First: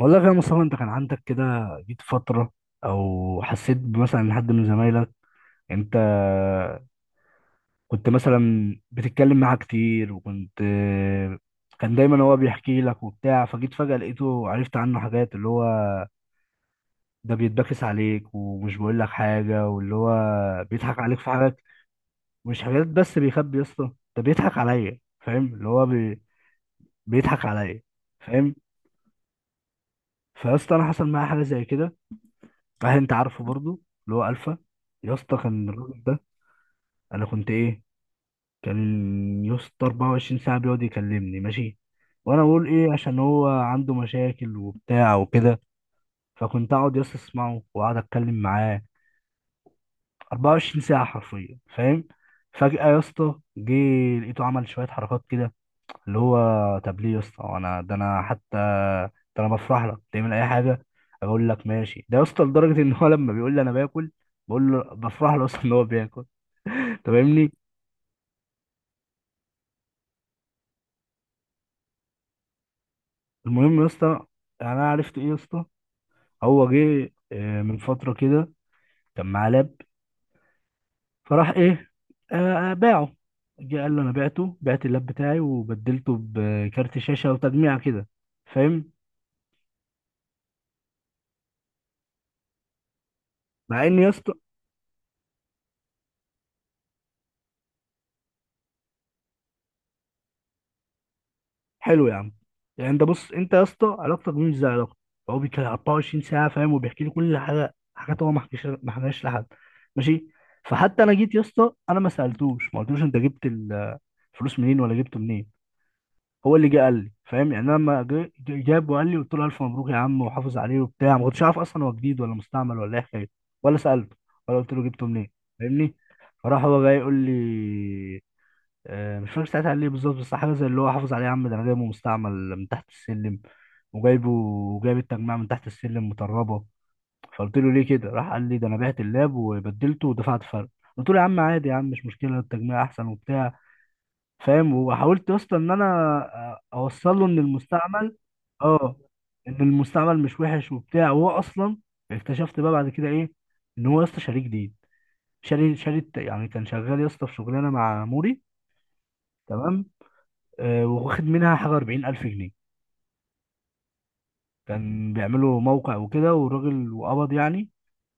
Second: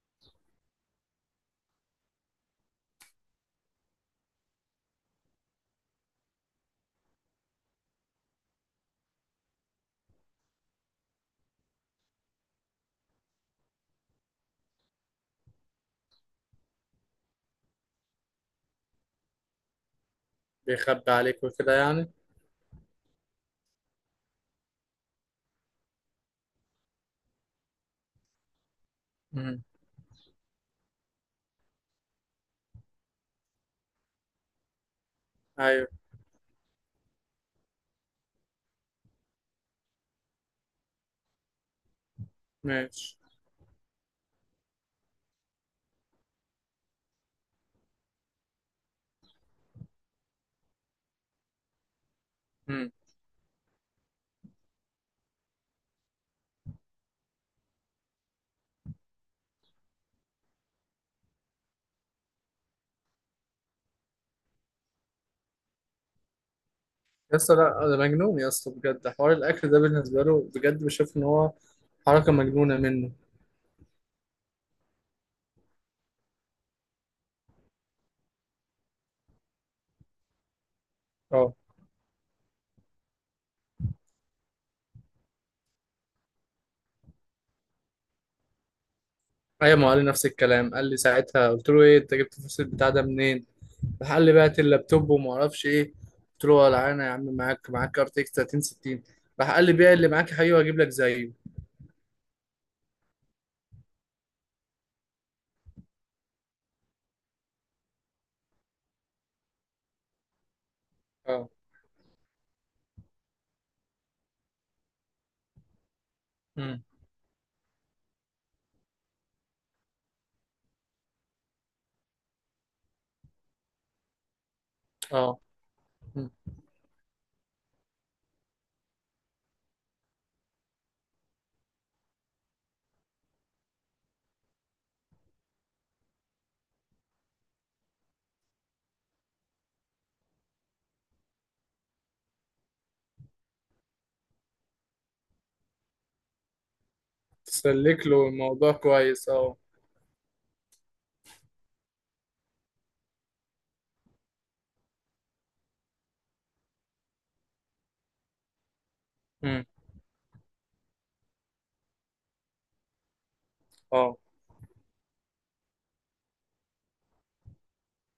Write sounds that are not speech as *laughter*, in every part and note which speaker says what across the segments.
Speaker 1: والله يا مصطفى، انت كان عندك كده؟ جيت فترة او حسيت مثلا ان حد من زمايلك انت كنت مثلا بتتكلم معاه كتير كان دايما هو بيحكي لك وبتاع، فجيت فجأة لقيته عرفت عنه حاجات، اللي هو ده بيتبكس عليك ومش بيقول لك حاجة، واللي هو بيضحك
Speaker 2: بيخبي
Speaker 1: عليك في
Speaker 2: عليك
Speaker 1: حاجات.
Speaker 2: وكده يعني.
Speaker 1: مش حاجات بس بيخبي يا اسطى، ده بيضحك عليا، فاهم؟ بيضحك عليا، فاهم؟
Speaker 2: امم.
Speaker 1: فيا اسطى، انا حصل معايا حاجة زي كده، هل انت عارفه برضو؟ اللي هو الفا، يا اسطى كان
Speaker 2: ايوه.
Speaker 1: الراجل ده انا كنت ايه، كان يا اسطى 24 ساعه بيقعد يكلمني ماشي، وانا اقول ايه
Speaker 2: ماشي.
Speaker 1: عشان هو عنده مشاكل وبتاع وكده. فكنت اقعد يا اسطى اسمعه واقعد اتكلم معاه 24 ساعه حرفيا، فاهم؟ فجاه
Speaker 2: امم.
Speaker 1: يا اسطى جه لقيته عمل شويه حركات كده، اللي هو، طب ليه يا اسطى؟ انا ده انا حتى، ده انا بفرح لك تعمل اي حاجه، اقول لك ماشي. ده يا اسطى لدرجه ان هو لما بيقول لي انا باكل، بقول له بفرح له اصلا ان هو بياكل، انت
Speaker 2: يا
Speaker 1: فاهمني؟
Speaker 2: اسطى، لا ده مجنون يا اسطى، بجد حوار الاكل ده بالنسبه له بجد بشوف ان هو حركه مجنونه منه.
Speaker 1: المهم يا اسطى، يعني انا عرفت ايه يا اسطى، هو جه من فتره كده كان معاه لاب، فراح
Speaker 2: اه.
Speaker 1: ايه؟ باعه. جه قال له انا بعته، بعت اللاب بتاعي وبدلته بكارت شاشه وتجميع كده، فاهم؟
Speaker 2: ايوه، ما هو قال لي نفس الكلام، قال لي ساعتها قلت له ايه انت جبت الفلوس البتاع ده منين؟
Speaker 1: مع ان يا
Speaker 2: راح قال لي
Speaker 1: اسطى،
Speaker 2: بعت اللابتوب وما اعرفش ايه. قلت له ولا انا يا عم، معاك كارت اكس 3060. راح قال لي بيع اللي معاك يا حبيبي وهجيب لك زيه.
Speaker 1: حلو يا عم. يعني انت بص، انت يا اسطى علاقتك بيه مش زي علاقتي، هو بيتكلم 24 ساعه فاهم، وبيحكي لي كل حاجه، حاجات هو ما حكاش لحد، ماشي. فحتى انا جيت يا
Speaker 2: اه.
Speaker 1: اسطى انا ما سالتوش ما قلتلوش انت جبت الفلوس منين ولا جبته منين، هو اللي جه
Speaker 2: امم.
Speaker 1: قال لي، فاهم؟ يعني انا لما جاب وقال لي، قلت له 1000 مبروك يا عم وحافظ عليه وبتاع، ما كنتش عارف اصلا هو جديد ولا مستعمل ولا ايه حكايته، ولا سالته ولا قلت له جبته منين،
Speaker 2: اه.
Speaker 1: فاهمني؟
Speaker 2: مم.
Speaker 1: فراح هو جاي يقول لي، مش فاكر ساعتها قال لي إيه بالظبط، بس حاجه زي اللي هو حافظ عليه يا عم، ده انا جايبه مستعمل من تحت السلم، وجايبه وجايب التجميع من تحت السلم مطربه. فقلت له ليه كده؟ راح قال لي ده انا بعت اللاب وبدلته ودفعت فرق. قلت له يا عم عادي يا عم، مش مشكله، التجميع احسن وبتاع، فاهم؟ وحاولت يا اسطى ان انا اوصل له ان
Speaker 2: تسلك
Speaker 1: المستعمل،
Speaker 2: له الموضوع
Speaker 1: اه
Speaker 2: كويس،
Speaker 1: ان
Speaker 2: اه.
Speaker 1: المستعمل مش وحش وبتاع، وهو اصلا اكتشفت بقى بعد كده ايه، ان هو يا اسطى شاريه جديد، يعني كان شغال يا اسطى في شغلانه مع موري،
Speaker 2: امم.
Speaker 1: تمام؟ واخد منها حاجة 40000 جنيه،
Speaker 2: اه.
Speaker 1: كان بيعملوا موقع وكده، والراجل وقبض يعني،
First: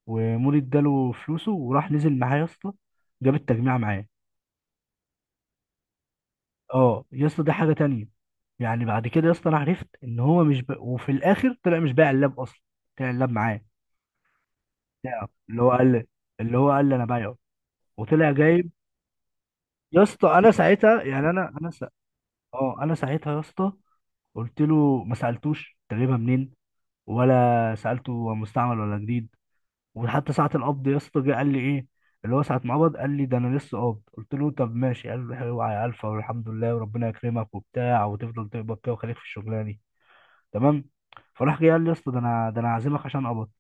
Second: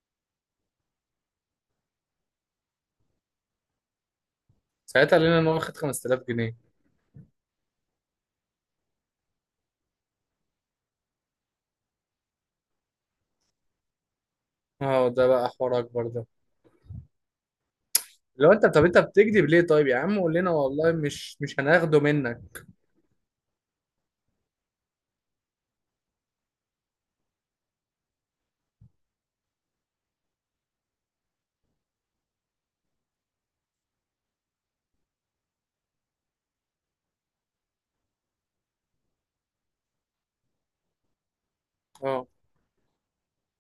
Speaker 1: ومولي اداله فلوسه وراح نزل معاه يا اسطى جاب التجميع معاه.
Speaker 2: ساعتها قال لنا ان هو واخد 5000 جنيه.
Speaker 1: اه يا اسطى دي حاجة تانية. يعني بعد كده يا اسطى انا عرفت ان هو مش ب... وفي الاخر طلع مش بايع اللاب اصلا، طلع اللاب معاه
Speaker 2: اه، ده
Speaker 1: بتاعه
Speaker 2: بقى
Speaker 1: اللي هو
Speaker 2: حوار
Speaker 1: قال،
Speaker 2: اكبر ده.
Speaker 1: اللي هو قال لي انا بايعه وطلع
Speaker 2: لو انت
Speaker 1: جايب.
Speaker 2: طب انت بتكذب ليه طيب يا
Speaker 1: يا
Speaker 2: عم،
Speaker 1: اسطى
Speaker 2: قول
Speaker 1: انا
Speaker 2: لنا والله
Speaker 1: ساعتها يعني
Speaker 2: مش مش هناخده منك.
Speaker 1: اه انا ساعتها يا اسطى قلت له ما سالتوش انت جايبها منين، ولا سالته هو مستعمل ولا جديد. وحتى ساعة القبض يا اسطى جه قال لي ايه، اللي هو ساعة ما قبض قال لي ده انا لسه قابض. قلت له طب ماشي. قال لي اوعى يا الفا، والحمد لله وربنا يكرمك وبتاع، وتفضل تقبض كده وخليك في الشغلانة دي، تمام؟ فراح جه قال لي يا اسطى ده
Speaker 2: اه.
Speaker 1: انا ده انا عازمك عشان قبض.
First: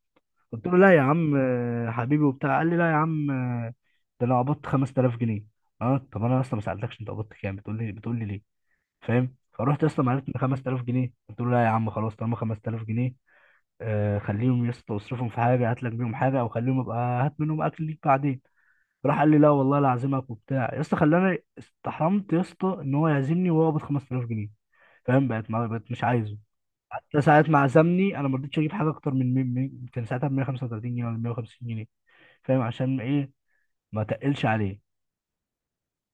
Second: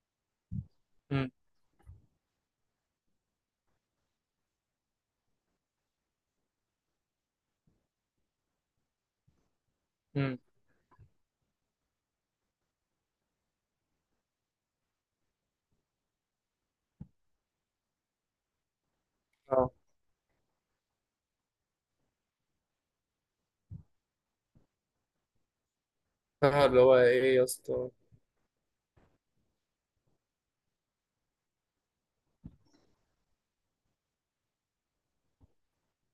Speaker 1: قلت له لا يا
Speaker 2: امم.
Speaker 1: عم حبيبي وبتاع. قال لي لا يا عم، ده انا قبضت 5000 جنيه. اه طب انا اصلا ما سالتكش انت قبضت كام، بتقول لي ليه؟ فاهم؟ فرحت اصلا، عرفت
Speaker 2: امم.
Speaker 1: ان 5000 جنيه، قلت له لا يا عم خلاص، طالما 5000 جنيه خليهم يا اسطى، اصرفهم في حاجه، هات لك بيهم حاجه، او خليهم ابقى هات منهم اكل ليك بعدين. راح قال لي لا
Speaker 2: اه.
Speaker 1: والله لا اعزمك وبتاع يا اسطى، خلاني استحرمت يا اسطى ان هو يعزمني وهو قابض 5000 جنيه، فاهم؟ بقت ما بقت مش عايزه.
Speaker 2: اه، اللي هو
Speaker 1: حتى
Speaker 2: ايه يا
Speaker 1: ساعة ما
Speaker 2: اسطى.
Speaker 1: عزمني انا ما رضيتش اجيب حاجه اكتر كان ساعتها ب 135 جنيه ولا 150 جنيه، فاهم عشان ايه؟ ما تقلش عليه.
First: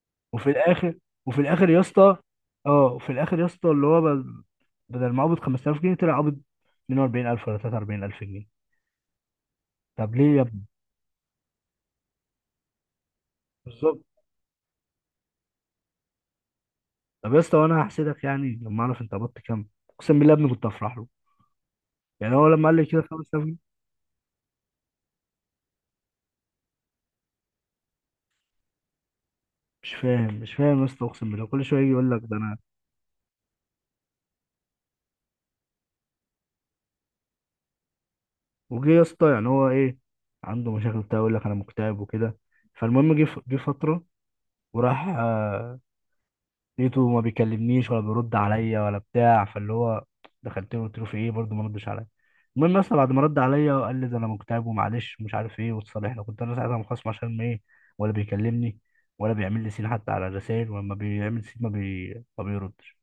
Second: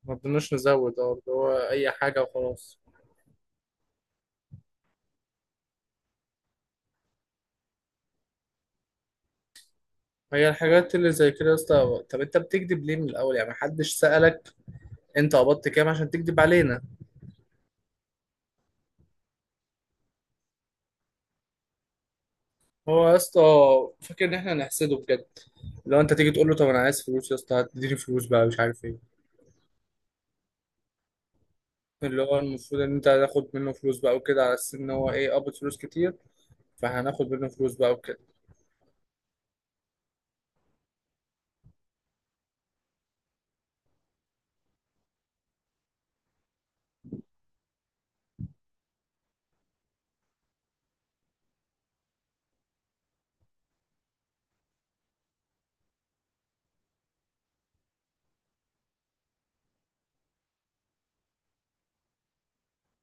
Speaker 2: ما
Speaker 1: وفي
Speaker 2: بدناش
Speaker 1: الاخر،
Speaker 2: نزود، اللي
Speaker 1: وفي
Speaker 2: هو
Speaker 1: الاخر يا
Speaker 2: اي
Speaker 1: اسطى،
Speaker 2: حاجه وخلاص.
Speaker 1: اه وفي الاخر يا اسطى اللي هو بدل ما قابض 5000 جنيه، طلع قابض 42000 ولا 43000 جنيه. طب ليه يا
Speaker 2: هي
Speaker 1: ابني؟
Speaker 2: الحاجات اللي زي كده يا اسطى، طب انت بتكذب ليه من الاول يعني، محدش
Speaker 1: بالظبط.
Speaker 2: سألك. انت قبضت كام عشان تكذب علينا؟
Speaker 1: طب يا اسطى وانا هحسدك يعني لما اعرف انت قبضت كام، اقسم بالله يا ابني كنت افرح له. يعني هو لما قال لي كده
Speaker 2: هو يا اسطى
Speaker 1: 5000،
Speaker 2: فاكر ان احنا هنحسده بجد؟ لو انت تيجي تقول له طب انا عايز فلوس يا اسطى، هتديني فلوس بقى مش عارف ايه.
Speaker 1: مش فاهم يا اسطى، اقسم بالله، كل شويه يجي يقول لك
Speaker 2: اللي
Speaker 1: ده
Speaker 2: هو
Speaker 1: انا.
Speaker 2: المفروض ان انت هتاخد منه فلوس بقى وكده، على اساس ان هو ايه قبض فلوس كتير، فهناخد منه فلوس بقى وكده.
Speaker 1: وجه يا اسطى يعني هو ايه، عنده مشاكل بتاع يقول لك انا مكتئب وكده. فالمهم جه فتره، وراح لقيته ما بيكلمنيش ولا بيرد عليا ولا بتاع، فاللي هو دخلت له قلت له في ايه برضه، ما ردش عليا. المهم اصلا بعد ما رد عليا وقال لي ده انا مكتئب ومعلش ومش عارف ايه واتصالحنا، كنت انا ساعتها مخصم عشان ما ايه، ولا بيكلمني ولا بيعمل لي سين حتى على الرسائل، ولما بيعمل سين ما بيردش.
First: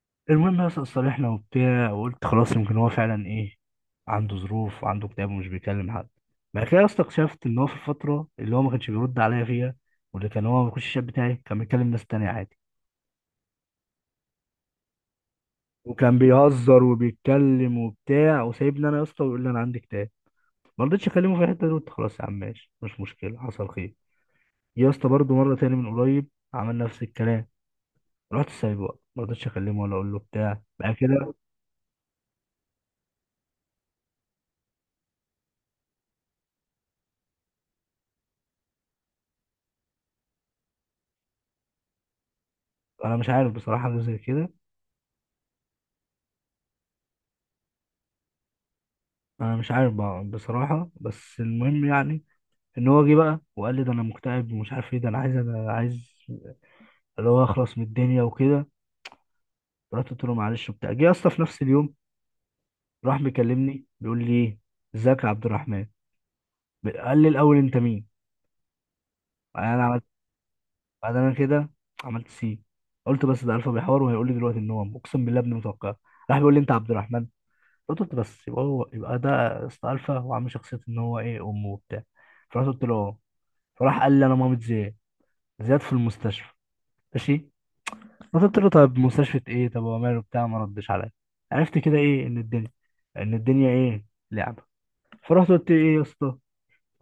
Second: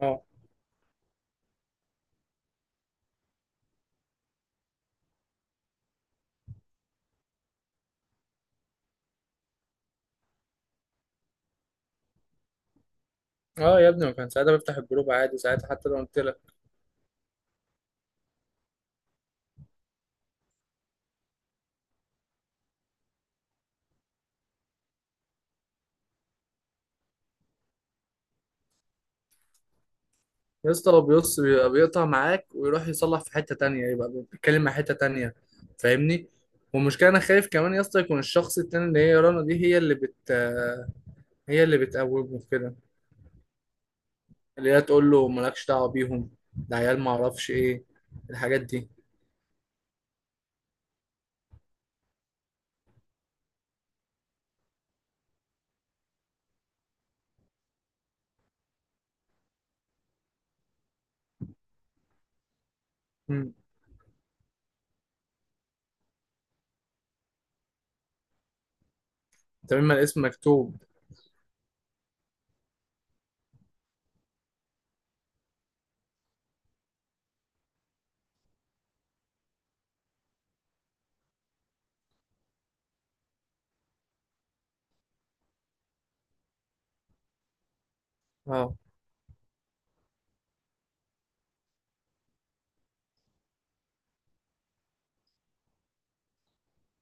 Speaker 2: اه.
Speaker 1: المهم اصلا اتصالحنا وبتاع، وقلت خلاص يمكن هو فعلا ايه، عنده ظروف وعنده اكتئاب ومش بيكلم حد. بعد كده اصلا اكتشفت ان هو في الفتره اللي هو ما كانش بيرد عليا فيها، واللي كان هو ما بيخش الشات بتاعي، كان بيكلم ناس تانية عادي،
Speaker 2: اه يا ابني، ما كان ساعتها بفتح الجروب عادي ساعتها حتى لو
Speaker 1: وكان
Speaker 2: قلت لك.
Speaker 1: بيهزر وبيتكلم وبتاع وسايبني انا يا اسطى، ويقول لي انا عندي كتاب. ما رضيتش اكلمه في الحته دي، قلت خلاص يا عم ماشي مش مشكله، حصل خير. يا اسطى برضه مره تاني من قريب عمل نفس الكلام، رحت سايبه بقى، ما رضيتش اكلمه ولا اقول له بتاع
Speaker 2: يا اسطى
Speaker 1: بقى
Speaker 2: لو
Speaker 1: كده.
Speaker 2: بيص بيبقى بيقطع معاك ويروح يصلح في حتة تانية، يبقى بيتكلم مع حتة تانية. فاهمني. والمشكلة انا خايف كمان يا اسطى يكون الشخص التاني، اللي هي رنا دي، هي اللي بتقومه في كده.
Speaker 1: انا مش عارف بصراحه حاجه زي كده.
Speaker 2: اللي هي تقول له مالكش دعوة بيهم، ده عيال ما اعرفش ايه الحاجات دي.
Speaker 1: انا مش عارف بقى بصراحه، بس المهم يعني ان هو جه بقى وقال لي ده انا مكتئب ومش عارف ايه، ده انا عايز، انا عايز اللي هو اخلص من الدنيا وكده. رحت قلت له معلش وبتاع. جه يا اسطى في نفس اليوم راح
Speaker 2: امم.
Speaker 1: مكلمني بيقول لي ايه، ازيك يا عبد الرحمن؟ قال لي الاول انت مين؟ بعدين
Speaker 2: طب
Speaker 1: انا
Speaker 2: اما
Speaker 1: عملت،
Speaker 2: الاسم مكتوب.
Speaker 1: بعدين انا كده عملت سي. قلت بس ده الفا بيحور وهيقول لي دلوقتي ان هو اقسم بالله ابن متوقع. راح بيقول لي انت عبد الرحمن. قلت له بس يبقى هو، يبقى ده اسطى الفا وعامل شخصيه ان هو ايه امه وبتاع. فرحت قلت له اه. فراح قال لي انا مامة زياد، زياد في المستشفى. ماشي. فقلت له
Speaker 2: اه.
Speaker 1: طب مستشفى ايه، طب هو ماله بتاع، ما ردش عليا. عرفت كده ايه ان الدنيا، ان الدنيا ايه، لعبه. فرحت قلت له ايه يا اسطى،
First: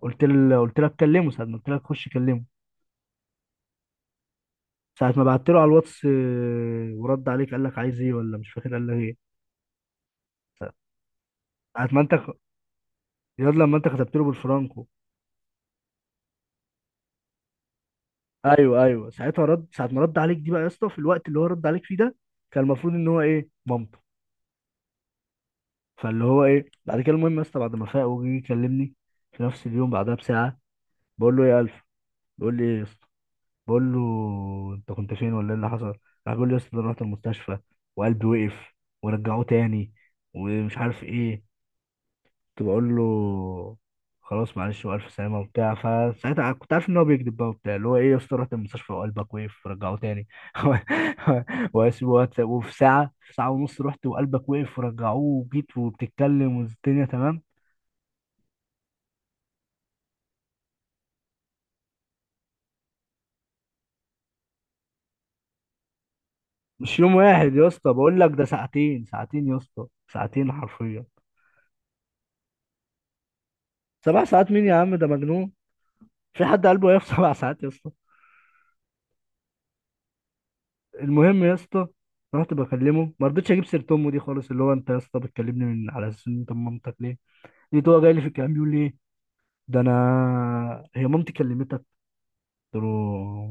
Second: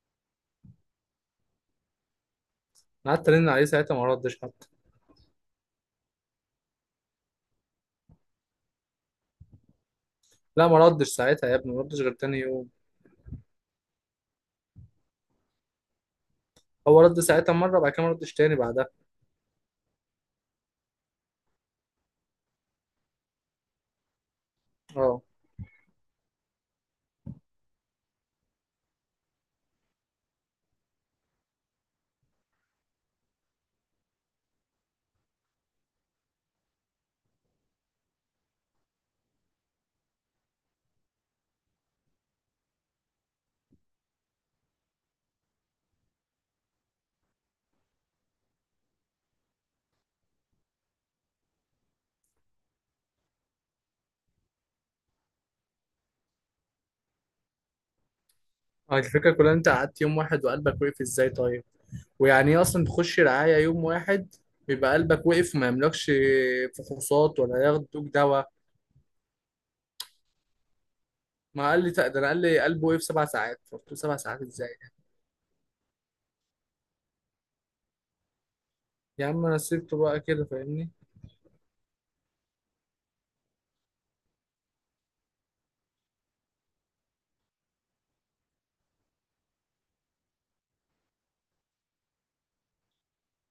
Speaker 1: قلت له اتكلمه ساعه ما قلت لك خش كلمه.
Speaker 2: أنا قعدت ارن عليه ساعتها، ما ردش حتى.
Speaker 1: ساعة ما بعت له على الواتس ورد عليك قال لك عايز ايه ولا مش فاكر قال لك ايه؟
Speaker 2: لا، ما ردش ساعتها يا ابني، ما
Speaker 1: ساعة ما
Speaker 2: ردش غير
Speaker 1: انت
Speaker 2: تاني يوم.
Speaker 1: ياد لما انت كتبت له بالفرانكو.
Speaker 2: هو رد ساعتها مرة بعد كده، ما ردش تاني
Speaker 1: ايوه
Speaker 2: بعدها.
Speaker 1: ايوه ساعتها رد، ساعة ما رد عليك دي بقى يا اسطى، في الوقت اللي هو رد عليك فيه ده، كان المفروض ان هو ايه مامته.
Speaker 2: اه.
Speaker 1: فاللي هو ايه بعد كده المهم يا اسطى بعد ما فاق وجي يكلمني في نفس اليوم بعدها بساعة، بقول له يا الف، بيقول لي ايه يا اسطى، بقول له انت كنت فين ولا ايه اللي حصل؟ راح بيقول لي يا اسطى ده أنا رحت المستشفى وقلبي وقف ورجعوه تاني، ومش عارف ايه. كنت بقول له خلاص معلش والف سلامه وبتاع. فساعتها كنت عارف ان هو بيكذب بقى وبتاع، اللي هو ايه يا اسطى رحت المستشفى وقلبك وقف رجعوه تاني *laughs* وفي ساعه في ساعه ونص رحت وقلبك وقف ورجعوه وجيت وبتتكلم والدنيا تمام.
Speaker 2: الفكرة كلها إن انت قعدت يوم واحد وقلبك وقف ازاي طيب؟ ويعني ايه اصلا تخش رعاية يوم واحد بيبقى قلبك وقف وما يملكش
Speaker 1: مش يوم
Speaker 2: فحوصات
Speaker 1: واحد
Speaker 2: ولا
Speaker 1: يا اسطى،
Speaker 2: ياخدوك
Speaker 1: بقول لك ده
Speaker 2: دواء؟
Speaker 1: ساعتين ساعتين يا اسطى، ساعتين حرفيا.
Speaker 2: ما قال لي ده انا قال لي قلبه وقف 7 ساعات، قلت له سبع
Speaker 1: سبع
Speaker 2: ساعات
Speaker 1: ساعات مين
Speaker 2: ازاي؟
Speaker 1: يا عم، ده مجنون. في حد قلبه وقف *laughs* سبع ساعات يا اسطى؟
Speaker 2: يا عم انا سيبته بقى كده، فاهمني.
Speaker 1: المهم يا اسطى رحت بكلمه، ما رضيتش اجيب سيره امه دي خالص، اللي هو، انت يا اسطى بتكلمني من على اساس ان انت من مامتك ليه؟ لقيت هو جاي لي في الكلام بيقول لي ايه، ده انا هي مامتي كلمتك. قلت له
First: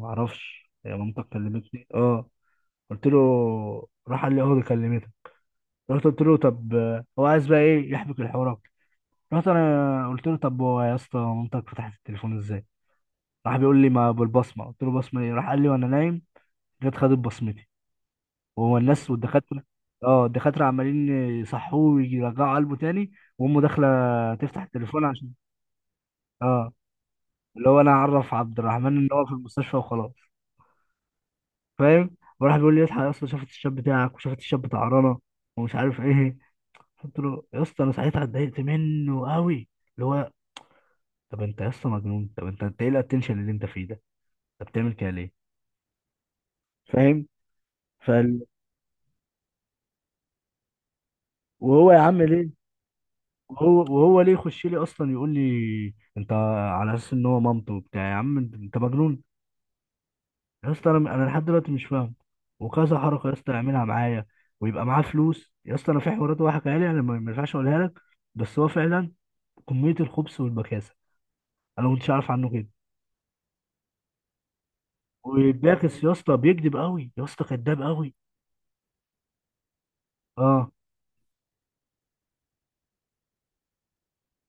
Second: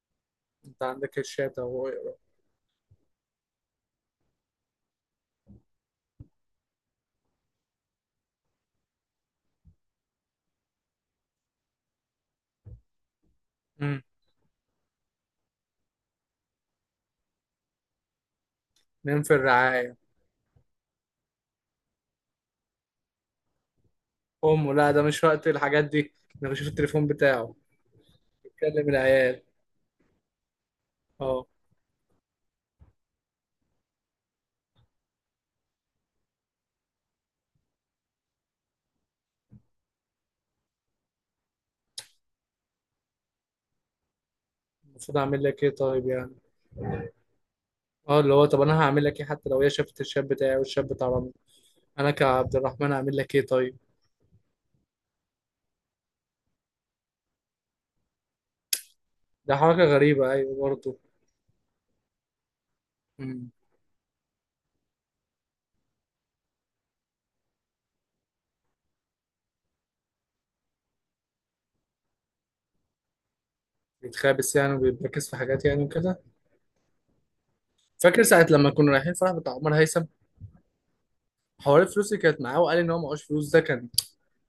Speaker 1: ما اعرفش
Speaker 2: انت
Speaker 1: هي
Speaker 2: عندك
Speaker 1: مامتك
Speaker 2: الشات
Speaker 1: كلمتني
Speaker 2: اهو اقرا.
Speaker 1: اه، قلت له. راح قال لي اه دي كلمتك. رحت قلت له طب هو عايز بقى ايه يحبك الحوار أكتر. رحت انا قلت له طب هو يا اسطى مامتك فتحت التليفون ازاي؟ راح بيقول لي
Speaker 2: أمم.
Speaker 1: ما بالبصمه. قلت له بصمه ايه؟ راح قال لي وانا نايم جت خدت بصمتي. وهو الناس
Speaker 2: نام في
Speaker 1: والدكاتره،
Speaker 2: الرعاية.
Speaker 1: اه الدكاتره عمالين يصحوه ويرجعوا قلبه تاني، وامه داخله تفتح
Speaker 2: امه، لا ده
Speaker 1: التليفون،
Speaker 2: مش
Speaker 1: عشان
Speaker 2: وقت الحاجات دي. انا بشوف
Speaker 1: اه
Speaker 2: التليفون بتاعه
Speaker 1: اللي هو انا اعرف عبد
Speaker 2: بيتكلم
Speaker 1: الرحمن ان هو في
Speaker 2: العيال.
Speaker 1: المستشفى وخلاص،
Speaker 2: اه.
Speaker 1: فاهم؟ وراح بيقول لي اصحى يا اسطى، شافت الشاب بتاعك وشافت الشاب بتاع رنا، ومش عارف ايه. قلت له يا اسطى انا ساعتها اتضايقت منه قوي، اللي هو، طب انت يا اسطى مجنون، طب انت ايه الاتنشن اللي انت فيه ده، انت بتعمل كده
Speaker 2: المفروض
Speaker 1: ليه؟
Speaker 2: اعمل لك ايه طيب يعني.
Speaker 1: فاهم؟
Speaker 2: اه، اللي
Speaker 1: فال...
Speaker 2: هو طب انا هعمل لك ايه حتى لو هي شافت الشاب بتاعي والشاب بتاع رامي.
Speaker 1: وهو يا
Speaker 2: انا
Speaker 1: عم ليه،
Speaker 2: كعبد الرحمن هعمل لك ايه طيب؟
Speaker 1: وهو ليه يخش لي اصلا يقول لي انت، على اساس ان هو مامته وبتاع، يا عم انت أنت مجنون.
Speaker 2: ده حركه غريبه ايوه
Speaker 1: يا اسطى
Speaker 2: برضه.
Speaker 1: انا لحد دلوقتي مش فاهم، وكذا حركه يا اسطى
Speaker 2: امم.
Speaker 1: يعملها معايا ويبقى معاه فلوس، يا اسطى انا في حوارات هو حكاها لي انا ما ينفعش اقولها لك، بس هو فعلا كميه الخبث والبكاسه انا ما كنتش عارف عنه كده.
Speaker 2: بيتخابس يعني وبيركز في حاجات يعني
Speaker 1: وباكس يا
Speaker 2: وكده.
Speaker 1: اسطى، بيكذب قوي يا اسطى، كذاب قوي.
Speaker 2: فاكر ساعه لما كنا رايحين فرح بتاع عمر هيثم،
Speaker 1: اه،
Speaker 2: حوار الفلوس اللي كانت معاه وقال ان هو معهوش فلوس ده كان.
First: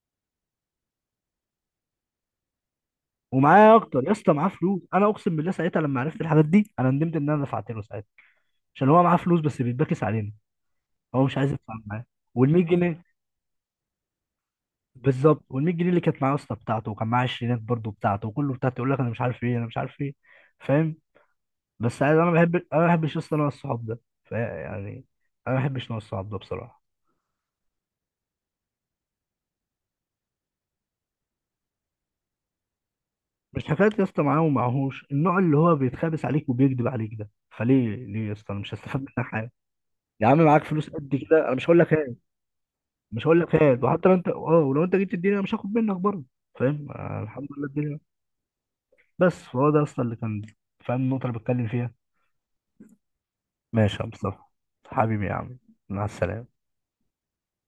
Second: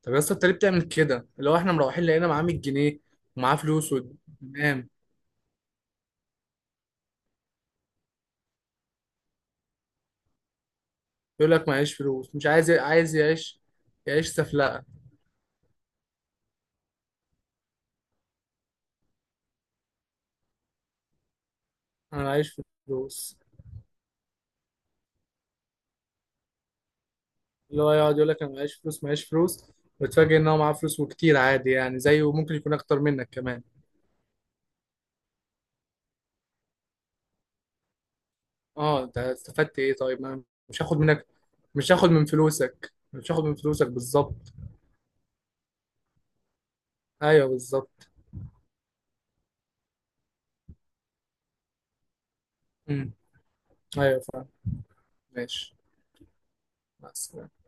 Speaker 2: طب يا اسطى انت ليه بتعمل كده، اللي هو احنا مروحين لقينا معاه 100 جنيه ومعاه
Speaker 1: ومعايا
Speaker 2: فلوس
Speaker 1: اكتر يا اسطى، معاه فلوس،
Speaker 2: وتمام.
Speaker 1: انا اقسم بالله ساعتها لما عرفت الحاجات دي انا ندمت ان انا دفعت له ساعتها، عشان هو معاه فلوس بس بيتباكس علينا، هو مش عايز
Speaker 2: يقول لك
Speaker 1: يدفع
Speaker 2: معيش
Speaker 1: معاه.
Speaker 2: فلوس، مش
Speaker 1: وال 100
Speaker 2: عايز
Speaker 1: جنيه
Speaker 2: عايز يعيش، يعيش سفلقه.
Speaker 1: بالظبط، وال 100 جنيه اللي كانت معايا اصلا بتاعته، وكان معايا عشرينات برضه بتاعته، وكله بتاعته، يقول لك انا مش عارف ايه انا مش عارف ايه، فاهم؟ بس عايز
Speaker 2: انا
Speaker 1: انا بحب
Speaker 2: معيش
Speaker 1: انا ما بحبش
Speaker 2: فلوس.
Speaker 1: اصلا انا الصحاب ده يعني انا ما بحبش نوع الصحاب ده بصراحه.
Speaker 2: اللي هو يقعد يقول لك انا معيش فلوس معيش فلوس، وتفاجئ ان هو معاه فلوس وكتير عادي يعني زيه وممكن يكون اكتر منك كمان.
Speaker 1: مش حكايه يا اسطى معاه ومعهوش، النوع اللي هو بيتخابس عليك وبيكذب عليك ده، فليه ليه يا اسطى؟ انا مش هستفاد
Speaker 2: اه، انت
Speaker 1: منك حاجه،
Speaker 2: استفدت ايه طيب
Speaker 1: يا
Speaker 2: ما
Speaker 1: عم
Speaker 2: أنا
Speaker 1: معاك
Speaker 2: مش
Speaker 1: فلوس
Speaker 2: هاخد
Speaker 1: قد
Speaker 2: منك،
Speaker 1: كده انا مش هقول لك
Speaker 2: مش هاخد
Speaker 1: هات،
Speaker 2: من فلوسك،
Speaker 1: مش
Speaker 2: مش
Speaker 1: هقول
Speaker 2: هاخد
Speaker 1: لك
Speaker 2: من
Speaker 1: هات،
Speaker 2: فلوسك
Speaker 1: وحتى لو انت اه
Speaker 2: بالظبط.
Speaker 1: ولو انت جيت تديني انا مش هاخد منك برضه، فاهم؟ آه
Speaker 2: ايوه
Speaker 1: الحمد لله الدنيا.
Speaker 2: بالظبط.
Speaker 1: بس فهو ده اصلا اللي كان، فاهم النقطه اللي بتكلم فيها؟
Speaker 2: امم.
Speaker 1: ماشي يا
Speaker 2: ايوه،
Speaker 1: مصطفى،
Speaker 2: فاهم.
Speaker 1: حبيبي يا عم،
Speaker 2: ماشي.
Speaker 1: مع السلامة.
Speaker 2: مع السلامة.